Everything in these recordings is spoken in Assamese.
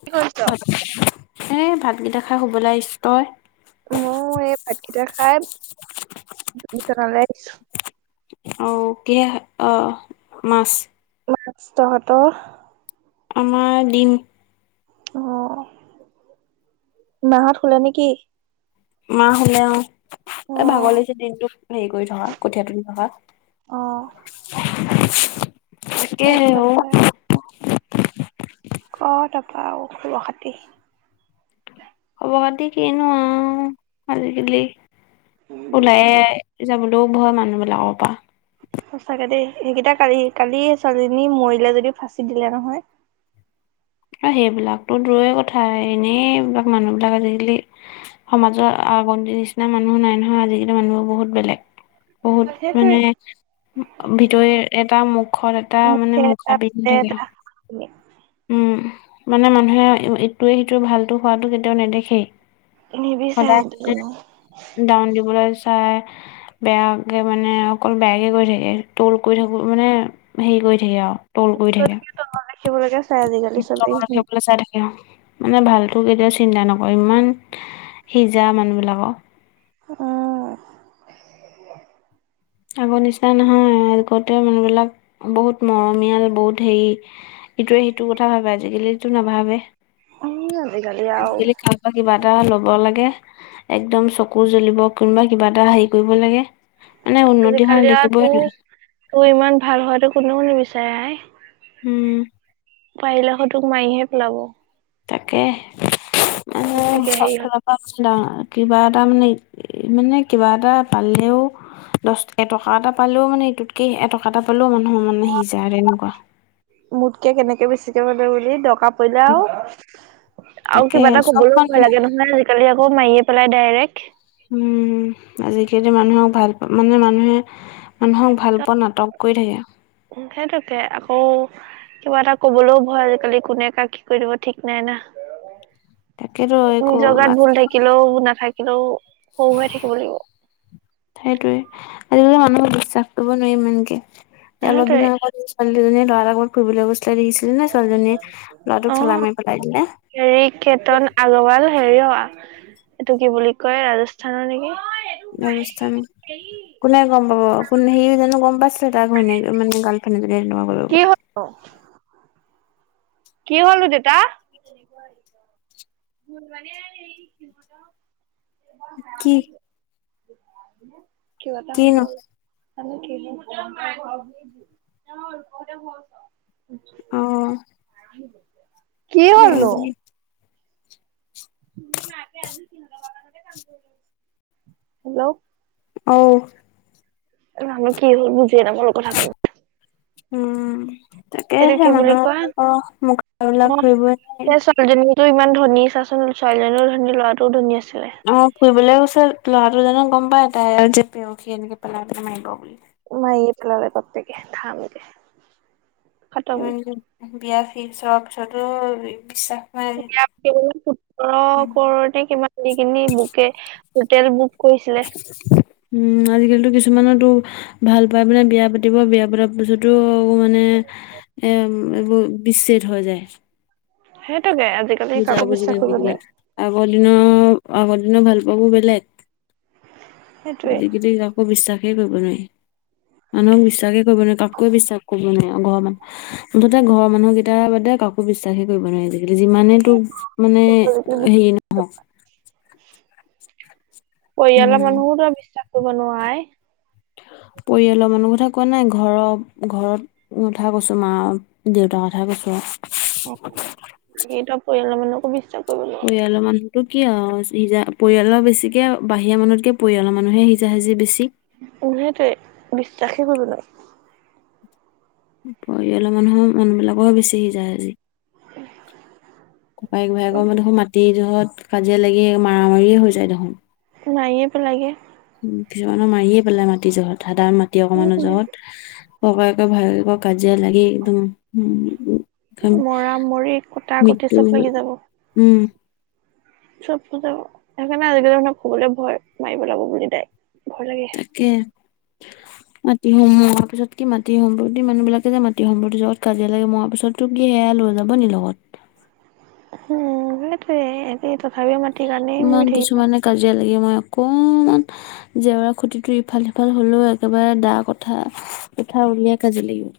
কি কৰিছ? এ ভাতকেইটা খাই শুবলৈ আহিছ। তই? মও এই ভাতকেইটা খাই, বিচনালৈ আহিছো। অ কি, অ মাছ? মাছ, তহঁত? আমাৰ দিম। অ, মাহঁত শুলে নে কি? মা শুলে অ'। এ ভাগৰ অ' লাগিছে দিনটো হেৰি কৰি থকা, কঠীয়া তুলি থকা। অ' তাকে হে ও। তাৰপিছতে ক তাৰপা আৱ খবৰ খাটি? খব খাতি কিনো আও, আজিকালি ওলইে যাবলে লো [unintelligible] হয় মানুহবিলাকৰ পৰা। সঁচাকে দেই, এইকেইটা কালি, কালি ছোৱালীজনী মৰিলে যদি, ফাঁচি দিলে নহয়। অ সেইবিলাকতো দূৰৰেই কথা, এনেই এইবিলাক মানুহবিিলাক আজিকালি সমাজত আগৰ নিচিনা মানুহ নাই নহয়, আজি-কালি মানুহ বহুত বেলেগ। বহুত সেইটোৱে মানে ভিতৰি এটা, মুখত এটা মুখে মানে এটা মুখা পিন্ধি পেটে থাকে আও। [unintelligible] উম মানে মানুহে ইটোৱে সিটোৱে ভালটো হোৱাটো কেতিয়াও নেদেখেই। সদাই নিবিচাৰে কোনো ডাউন দিবলে চায়। বেয়াকে মানে অকল বেয়াকে কৰি থাকে। টোল কৰি থাকো মানে হেৰি কৰি থাকে আৰু। তুল কৰি থাকে। [unintelligible] ৰাখিবলৈকে [unintelligible] চবেই। [unintelligible] মানে ভালটো কেতিয়াও চিন্তা নকৰে। ইমান হিজা মানুহবিলাকক। অ। আগৰ নিচিনা নহয়। আগতে মানুহবিলাক বহুত মৰমীয়াল বহুত হেই ইটোৱে সিটো কথা ভাবে। আজি-কালিটো নাভাবে। ই আজি-কালি আও বা কিবা এটা ল'ব লাগে একদম চকু জ্বলিব। কোনোবা কিবা এটা হাই কৰিব লাগে মানে উন্নতি হোৱা আজি-কালি আৰু দেখিবই তোৰ, নোৱাৰি তোৰ ইমান ভাল হোৱাটো কোনেও নিবিচাৰে আই। উম। পাৰিলে আক' তোক মাৰিহে পেলাব। তাকে [unintelligible] বেছিকে হেৰি আচ্ছা কিবা এটা মানে মানে কিবা এটা পালেও দছ এটকা এটা পালেও মানে ইটোতকে এটকা এটা পালেও মানুহৰ মন হিযা আৰু এনেকুৱা। মোতকে কেনেকে বেছিকে পালে বুলি দকা কৈলেও আও। আও তাকে কিবা এটা চব কবলৈও ভয় মানুহে লাগে নহয় আজি-কালি আকৌ মাৰিয়ে পেলাই ডাইৰেক। উম, আজি-কালি মানুহক ভাল পা মানে মানুহে মানুহক ভাল পোৱা নাটক কৰি থাকে। উ সেইটোকে আকৌ কিবা এটা ক'বলৈও ভয় আজি-কালি কোনে কাক কি কৰি দিব ঠিক নাই না। তাকেতো একো নিজৰ গাত ভুল থাকিলেও, নাথাকিলেও সৰু হৈ থাকিব লাগিব। সেইটোৱে আজি-কালি মানুহক বিশ্বাস কৰিব নোৱাৰি ইমানকে। অলপ সেইটোৱে। দিনৰ আগত ছোৱালী দুজনীয়ে ল'ৰা এটা লগত ফুৰিবলে গৈছিলে, দেখিছিলিনে? ছোৱালীজনীয়ে ল'ৰাটোক ঠেলা অ' মাৰি পেলাই দিলে। হেৰি কেতন আগ্ৰৱাল হেৰি অ এইটো কি বুলি কয় ৰাজস্থানৰ নেকি? ৰাজস্থান। পেহী কোনে গম পাব? কোনে সি জানো গম পাইছিলে তাৰ ঘৈণীয়েকে মানে গাৰ্লফ্ৰেণ্ডজনিয়ে তেনেকুৱা কৰিব কে বুলি হত অ। কি হ'ল দেতা? [unintelligible] কি কিবা এটা কি ন হ'ল। জানো কি হ'ল [unintelligible] অ। কি হ'লনো? [unintelligible] হেল্ল। অউ। জানো কি হ'ল বুজিয়ে নাপালোঁ কথাটো। উম এইটো তাকেহে কি বুলি কয় মানুহৰ [unintelligible] মুখবিলাক ধৰিবই নোৱাৰি। ছোৱালীজনীটো ইমান ধনী চাচোন। ছোৱালীজনীও ধনী ল'ৰাটোও ধনী আছিলে। অ ফুৰিবলৈ গৈছিল। ল'ৰাটো জানো গম পাই এ তাই যে প্ৰেয়সী এনেকে পেলাই পেলাই মাৰিব বুলি। মাৰিয়ে পেলালে বাপ্পেকে থামকে। [unintelligible] বিয়া ফিক্স হোৱাৰ পিছটো বি বিশ্বাস নাই সি সোতৰ উম কৰৌৰ নে কিমান দি কিনি বুকে হোটেল বুক কৰিছিলে। উম, আজিকালি কিছুমানতো ভাল পাই মানে বিয়া পাতিব বিয়া পতাৰ পিছতো মানে, এইবোৰ বিচ্ছেদ হৈ যায়। সেইটোকে আজিকালি বুজা কাকো বুজি বিশ্বাস কৰিব নাথাকিলে। নোৱাৰি। আগৰ দিনৰ, আগৰ দিনৰ ভাল পোৱাবোৰ বেলেগ। সেইটোৱে। আজিকালি কাকো বিশ্বাসেই কৰিব নোৱাৰি। মানুহক বিশ্বাসে কৰিব নোৱাৰি কাকোৱে বিশ্বাস কৰিব নোৱাৰি, ঘৰ মানুহ মুঠতে ঘৰৰ মানুহকেইটা বাদে কাকো বিশ্বাসে কৰিব নোৱাৰি। যিমানে তোক মানে হেৰি নহক। পৰিয়ালৰ উম। মানুহকো বিশ্বাসটো কৰিব নোৱাই। পৰিয়ালৰ মানুহ কথা কোৱা নাই ঘৰ ঘৰত কথা কৈছো মা দেউতাৰ কথাই কৈছো। অ, বাকিটো পৰিয়ালৰ মানুহকো বিশ্বাস কৰিব নো পৰিয়ালৰ মানুহতটো কি আৰু সিজা পৰিয়ালৰ বেছিকে বাহিৰা মানুহতকে পৰিয়ালৰ মানুহে সিজা সিজি বেছি। উম, সেইটোৱে বিশ্বাসেই কৰিব নোৱাৰি। পৰিয়ালৰ মানুহৰ মানুহ বিলাকৰ বেছি সিজা সিজি, ককায়েক ভায়েকৰ দেখো মাটিৰ জহত কাজিয়া লাগি মাৰ মাৰীয়ে হৈ যায় দেখোন। মাৰিয়ে পেলালে গে। উম, কিছুমানৰ মাৰিয়ে পেলাই মাটি জহত সাধাৰণ মাটি অকমানৰ উম জহত ককায়েক ভায়েকক কাজিয়া লাগি একদম উ মৰা মৰি কটা কটি মৃত্যু চব লাগি যাব উম, চব কথা সেইকাৰণে আজিকালি মানুহক কবলৈ ভয় মাৰিব লাগিব বুলি দাই ভয় লাগে। তাকে। মাটি সম মৰা পিছত কি মাটি সম্প্ৰতি মানুহ বিলাকে যে মাটি সম্প্ৰতি জগত কাজিয়া লাগে মৰাৰ পিছত। তোক কি সেয়া লৈ যাব নি লগত। উম, সেইটোৱে তথাপি মাটি ইমান কিছুমানে কাজিয়া লাগে মৰে অকমান জেওৰা খুতিটো ইফাল সিফাল হলেও একেবাৰে দা কথা কুঠাৰ উলিয়াই কাজিয়া লাগিব।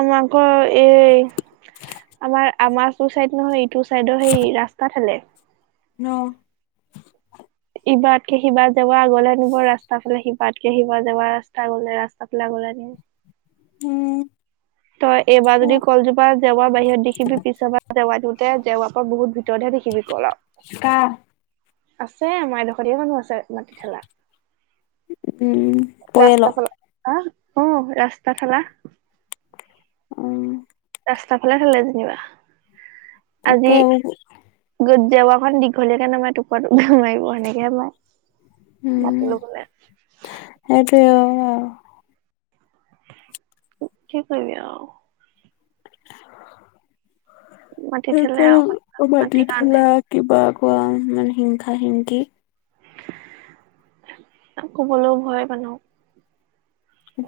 আমাৰ ঘৰ এই আমাৰ আমাৰ সো চাইদ নহয়। ইটো চাইদৰ সেই ৰাস্তা ফালে। ন [unintelligible] ইবাৰাতকে সিবাৰ যাব আগলে নিব ৰাস্তা ফালে শিবাৰকে শিবাব যৱা ৰাস্তা গলে ৰাস্তা ফালে আগলে আনিব। উম, ত এবাৰ যদি কলজোপা জেৱা বাহিৰত দেখি পিছ বা জেৱা দ জেওৰাপা বহুত ভিতৰতহে দেখিবি কল আৰু। কাৰ। আছে আমাৰডোখৰীয়া মানুহ আছে মাটি থেলা। উম ৰাস্তা পৰিয়ালৰ ঠেলা অ 'ৰাস্তা ঠেলা উম, ৰাস্তা ফালে ঠেলে যেনিবা তাকে আজি যত জেৱাখন দীঘলীয়া কে লেমাটু ৰ টো ন মাৰিব সেনেকেমাই উম মাতি লব লে সেইটোৱে। কি কৰিবি আৰু। মাটি ঠেলে আও সেইটোৱে মাটি মাটিৰ কাৰণে ঠেলা কিবা কোৱা মানে হিংসা হিংকি। কবলৈও ভয় মানুহক,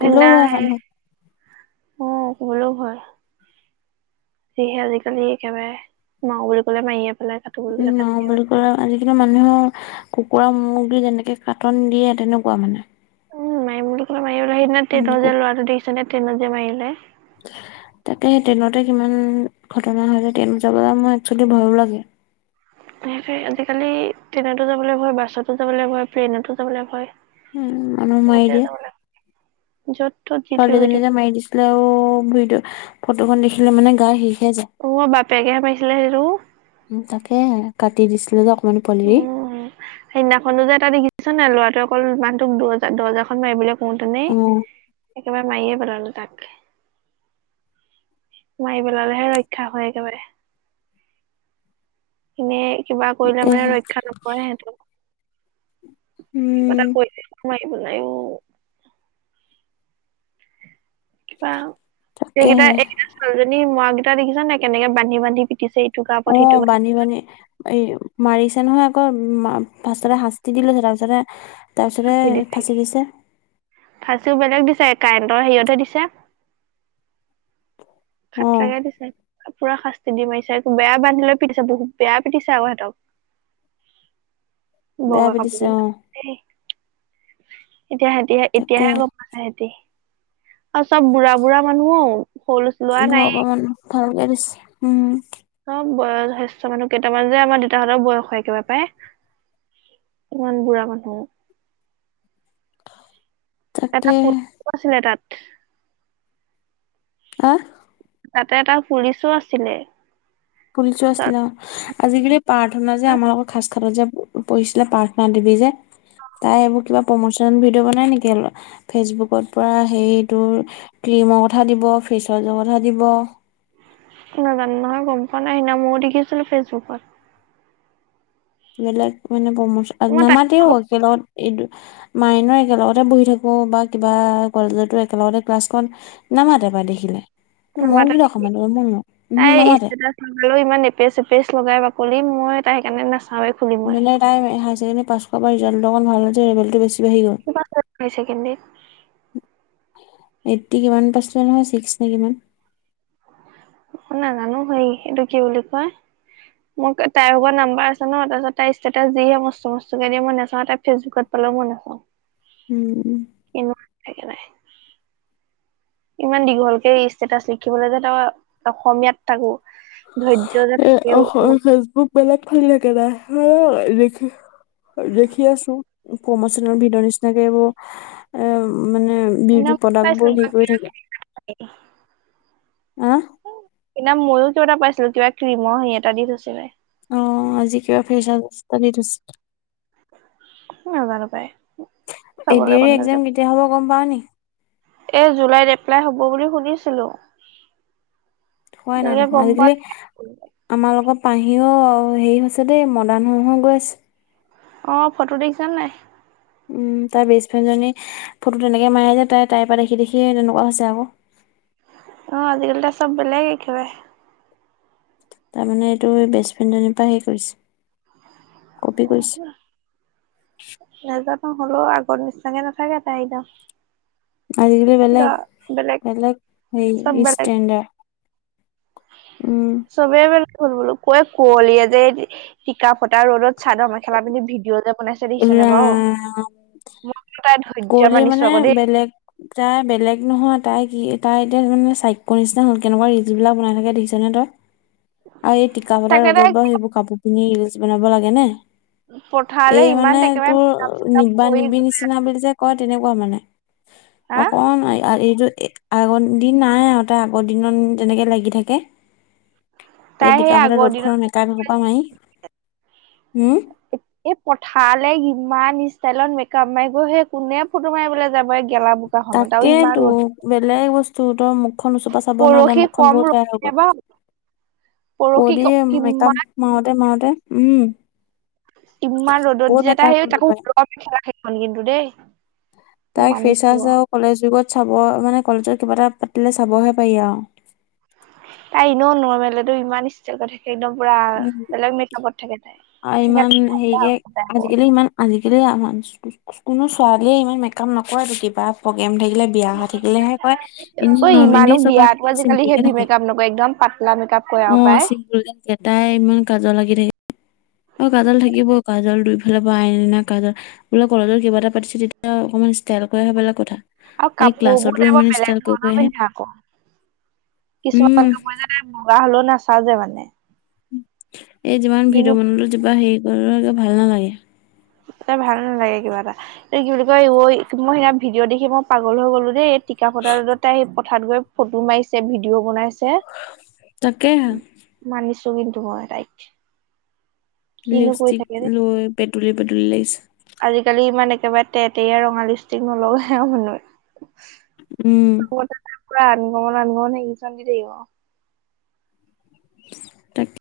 হ'লেও হয় সেই মানুহ অ' কবলেও ভয়। যিহে আজিকালি একেবাৰে মাও বুলি ক'লে মাইয়ে পেলাই বুলি উম, ক'লে কাটিয়ে পেলাই ন'বুলি কলে আজিকালি মানুহ কুকুৰা মুৰ্গী যেনেকে কাটন দিয়ে তেনেকুৱা মানে। উম মাৰিম বুলি কলেৱ মাৰি পেলাই সেইদিনা উম টেটৰ যে লৰাটো দেখিছেনেে ট্ৰেইনত যে মাৰিলে? তাকে সেই ট্ৰেইনতে কিমান ঘটনা হয় যে ট্ৰেইনত যাবলে মই একচুৱেলি ভয়ো লাগে। [unintelligible] আজিকালি ট্ৰেইনতো যাবলে ভয়, বাছতো যাবলে ভয়, ট্ৰেইনতো যাবলে ভয়। উম, মানুহ মাৰি চবতে দিয়ে। যাবলে য'ত- ত'ত যি তি হৈ ছোৱালীজনী থাকিব। যে মাৰি দিছিলে অ, ভিডিঅ ফটোখন দেখিলে মানে গা শিষহে যায়। অ, বাপেকে হে পাইছিলে সেইটো। উম, তাকে কাটি দিছিলে যে অকমানি পোৱালি। উম সেইদিনাখনো যে এটা দেখিছ নাই ল'ৰা টোৱে অকল মানুহটোক অকল দুৰ্জা - দৰ্জাখন খন মৰিবলে কওতেনে অ, একেবাৰে মাইয়ে পেলালে তাক। মাৰি পেলালেহে ৰক্ষা হয় একেবাৰে। এনে কিবা কৰিলে মানে তাকেহে ৰক্ষা নপৰে সেইতো। কিবা উম, এটা কৰিলেই মাৰি পেলাই অ। কিবা এইকেইটা তাকেহে -এইকেইটা ছোৱালীজনী মৰাকেইটা দেখিছা নাই কেনেকে বান্ধি- বান্ধি পিটিছে? ইটো গাৰ অ, ওপৰত সিটো গাৰ বান্ধি -বান্ধি এই মাৰিছে নহয় আকৌ ফাৰ্ষ্টততে শাস্তি দি লৈছে তাৰপিছতে ফাঁচি দিছে ফাচিও বেলেগ দিছে কাৰেণ্টৰ হেৰিয়তহে দিছে। অ, খাতৰাকে দিছে পুৰা শাস্তি দি মাৰিছে একো বেয়া বান্ধি লৈ পিটিছে বহুত বেয়া পিটিছে আওঁ এহতক। [inaudible] বগা পিটিছে কাপোৰ অ, বিলাক এই এতিয়া সেহতী হে তাকে এতিয়াহে গম পাইছে সেহতি আৰু চব বুঢ়া -বুঢ়া মানুহ অ, সৰু লৰা- ছোৱালী [unintelligible] ভালকে দিছে উম। চব বয় শ্ৰেষ্ঠ মানুহ কেইটামান যে আমাৰ দেউতাহঁতৰ বয়সৰ একবাৰে পায়। ইমান বুঢ়া মানুহ। তাকে এটা [unintelligible] আহ? তাতে এটা পুলিচো আছিলে। পুলিচো আছিলে চৰ- আজিকালি প্ৰাৰ্থনা যে আমাৰ লগৰ সাজখাটত যে পঢ়িছিলে প্ৰাৰ্থনা দেৱী যে? তাই এইবোৰ কিবা প্ৰমচন ভিডিঅ' বনাই নেকি অলপ? ফেচবুকত পোৰা সেইটোৰ ক্ৰীমৰ কথা দিব, ফেচৱাছৰ কথা দিব নাজানো নহয় গম পোৱা নাই সিদনা ময়ো দেখিছিলো ফেচবুকত। বেলেগ মানে প্ৰমোচন [unintelligible] মই তাই নামাতেও একেলগত এইটো মাইনো একেলগতে বহি থাকো বা কিবা কলেজতো একেলগতে ক্লাছখন নামাতে বা দেখিলে নামাতা [unintelligible] উহো নামাতে। সোমালেও ইমান এপেচ- এপেচ লগাই বাকলি মই তাই সেইকাৰণে নাচাও য়ে। মানে তাই হাই চেকেণ্ডেৰী পাছ কৰা পৰা ৰিজাল্টটো অকণ ভাল যে লেবেলটো বেছি বাঢ়ি গ'ল। কি [unintelligible] ছেকেণ্ডিত? এইথটি কিমান পাইছিলে নহয় ছিক্স নে কিমান? অ, নাজানো হেই এইটো কি বুলি কয় মোক তাইৰ আগৰ নাম্বাৰ আছে ন, তাৰপিছত তাই ষ্টেটাছ দিয়ে [unintelligible] দিয়ে নেচাওঁ তাইৰ ফেচবুকত। হলেওঁ মই নাচাও। উম, এনেকুৱা থাকে তাই। ইমান দীঘলকে ষ্টেটাচ লিখিবলৈ যে তই অসমীয়াত তাকো ধৈৰ্য যে এ থাকেও [unintelligible] ফেচবুক বেলেগ ফালি থাকে তাই অ, লিখে। দেখি আছো পমোশনৰ ভিডিঅ নিচিনাকে এইবোৰ এ মানে সেইদিনা বিউটি পাইছিলো প্ৰডাক্টবোৰ কিবা হেই কৰি থাকে, হে? সেইদিনা ময়োটো এটা পাইছিলো কিবা ক্ৰীমৰ হেই এটা দি থৈছিলে। অ আজি কিবা ফেচৱাচ এটা দি থৈছিলে। নাজানো পায়। এ ডি এৰি এ একজাম কেতিয়া হ'ব গম পাও নেকি? এ জুলাইত এপ্লাই হ'ব বুলি শুনিছিলো। খোৱাই নাই এতিয়ালৈকে দেখোন গম আজিকালি পোৱা নাই আমাৰ লগত পাহিও হেৰি হৈছে দেই মডাৰ্ণ হৈ হৈ গৈ আছে। অ ফটো দেখিছ নাই? উম তাই বেষ্ট ফ্ৰেণ্ডজনী ফটো তেনেকে মাৰাই যায় তাই তাই পা দেখি দেখিয়ে তেনেকুৱা হৈছে আক। অ আজিকালি তাই চব বেলেগ একেবাৰে। তাৰমানে এইটো বেষ্ট ফ্ৰেণ্ডজনীৰ পৰা হেই কৰিছে। কপি কৰিছে নাজানো হ'লো আগৰ নিচিনে নাথাকে তাই একদম। আজিকালি পুৰা বেলেক, বেলেগ বেলেক চব ই বেলেগ ষ্টেণ্ডাৰ। উম। চবেই মানে ফুল বোলো কয় কুৱলীয়ে যে এ টিকা ফটা ৰ'দত চাদৰ মেখেলা পিধি ভিডিঅ' যে বনাইছে দেখিছেনে বাৰু? উম কুঁৱলী মানে বেলেগ তাই বেলেগ নহয়, তাই কি তাই এতিয়া এজনী চাইকু নিচিনা হ'ল কেনেকুৱা ৰিলচবিলাক বনাই থাকে দেখিছ নে তই? আৰু এই টিকা ফতা তাকে ৰ'দত তাই বাৰু সেইবোৰ কাপোৰ পিন্ধি ৰিলচ বনাব লাগে নে? পঠালে এই ইমান মানে একেবাৰে তোৰ মেকআপ চেকআপ নিবা কৰি নিবি নিচ চিনা বুলি যে কয় তেনেকুৱা মানে হা অকণমান এইটো এই আগৰ দিন নাই আৰু তাই আগৰ দিনত তেনেকে লাগি থাকে। এই তাই সেই টিকাফটা আগৰ ৰ'দ দিনত খনত মেকআপ এহুপা মাৰি উম। এ, এ পথালে ইমান ষ্টাইলত মেকআপ মাৰি গৈ সেই কোনে ফটো মাৰিবলে যাব গেলা বোকাখনত আৰু ইমান তাকেইতো ৰ'দ বেলেগ বস্তু, তই মুখখন ওচোপা চাব নোৱাৰ তাই পৰহি মুখখন কম বহুত ৰ'দ বেয়া হৈ গল। নাইবা পৰহি কৰি মেকআপ কিমান মাৰোতে মাৰোতে উম। ইমান ৰ'দত বহুত দি যে মেকআপ তাই সেই কৰিব তাকো পাৰে ৰ'দ সেইখন কিন্তু দেই। মই তাইক মানিছো ফিচাৰ আৰু কলেজ যুগত চাব মানে কলেজত কিবা এটা পাতিলে চাবহে পাৰি আও। তাই এনেও নৰ্মেলতো ইমান ইচ ছেল কথা, সেই পুৰা উম বেলেগ মেকআপত থাকে তাই আৰু ইমান হেৰিকে সেইকাৰণে [inaudible] আজিকালি ইমান আজিকালি [inaudible] কোনো ছোৱালীয়ে ইমান মেকআপ নকৰেটো কিবা প্ৰগ্ৰেম থাকিলে বিয়া হৈ থাকিলেহে কয়, এনে ঐ নৰ্মেলি ইমানো চব বিয়াতো আজিকালি চিম্পুলকে হেভি থাকে। মেকআপ নকৰে একদম পাতলা মেকআপ কৰে অ আৰু পাই চিম্পুলকে থাকে তাই ইমান কাজৰ আঁকি থাকে। অ কাজল থাকিব, কাজল দুইফালৰ পৰা আই লিনা কাজল বোলে কলেজৰ কিবা এটা পাতিছে তেতিয়া অকমান ষ্টাইল কৰি আহা বেলেগ কথা। আৰু এই ক্লাছতো কাপোৰবোৰতে বৰ ইমান বেলেগ ষ্টাইল কৰি কৰি ধৰণৰ আহে পিন্ধে আকৌ, উম কিছুমান কাপোৰ যে বগা হলেও নাচাযে মানে। এ যিমান কিনো ভিডিঅ বনালোঁ যিবা হেৰি কৰিলেও ভাল নালাগে। ত ভাল নালাগে কিবা এটা, এ কি বুলি কয় মই সেইদিনা ভিডিঅ' দেখি মই পাগল হৈ গ'লো দেই, এই টিকাফটা ৰ'দত তাই পথাত গৈ ফটো মাৰিছে, ভিডিঅ' বনাইছে। তাকেহে। মানিছো কিন্তু মই তাইক। কিনো কৰি লিপষ্টিক থাকে দেই লয় পেটুলি - পেটুলি লাগিছে। আজিকালি ইমান একেবাৰে তেতেয়া ৰঙা লিপষ্টিক নলগায় মানুহে। উম। [inaudible] দি থাকিব ফিছ তাক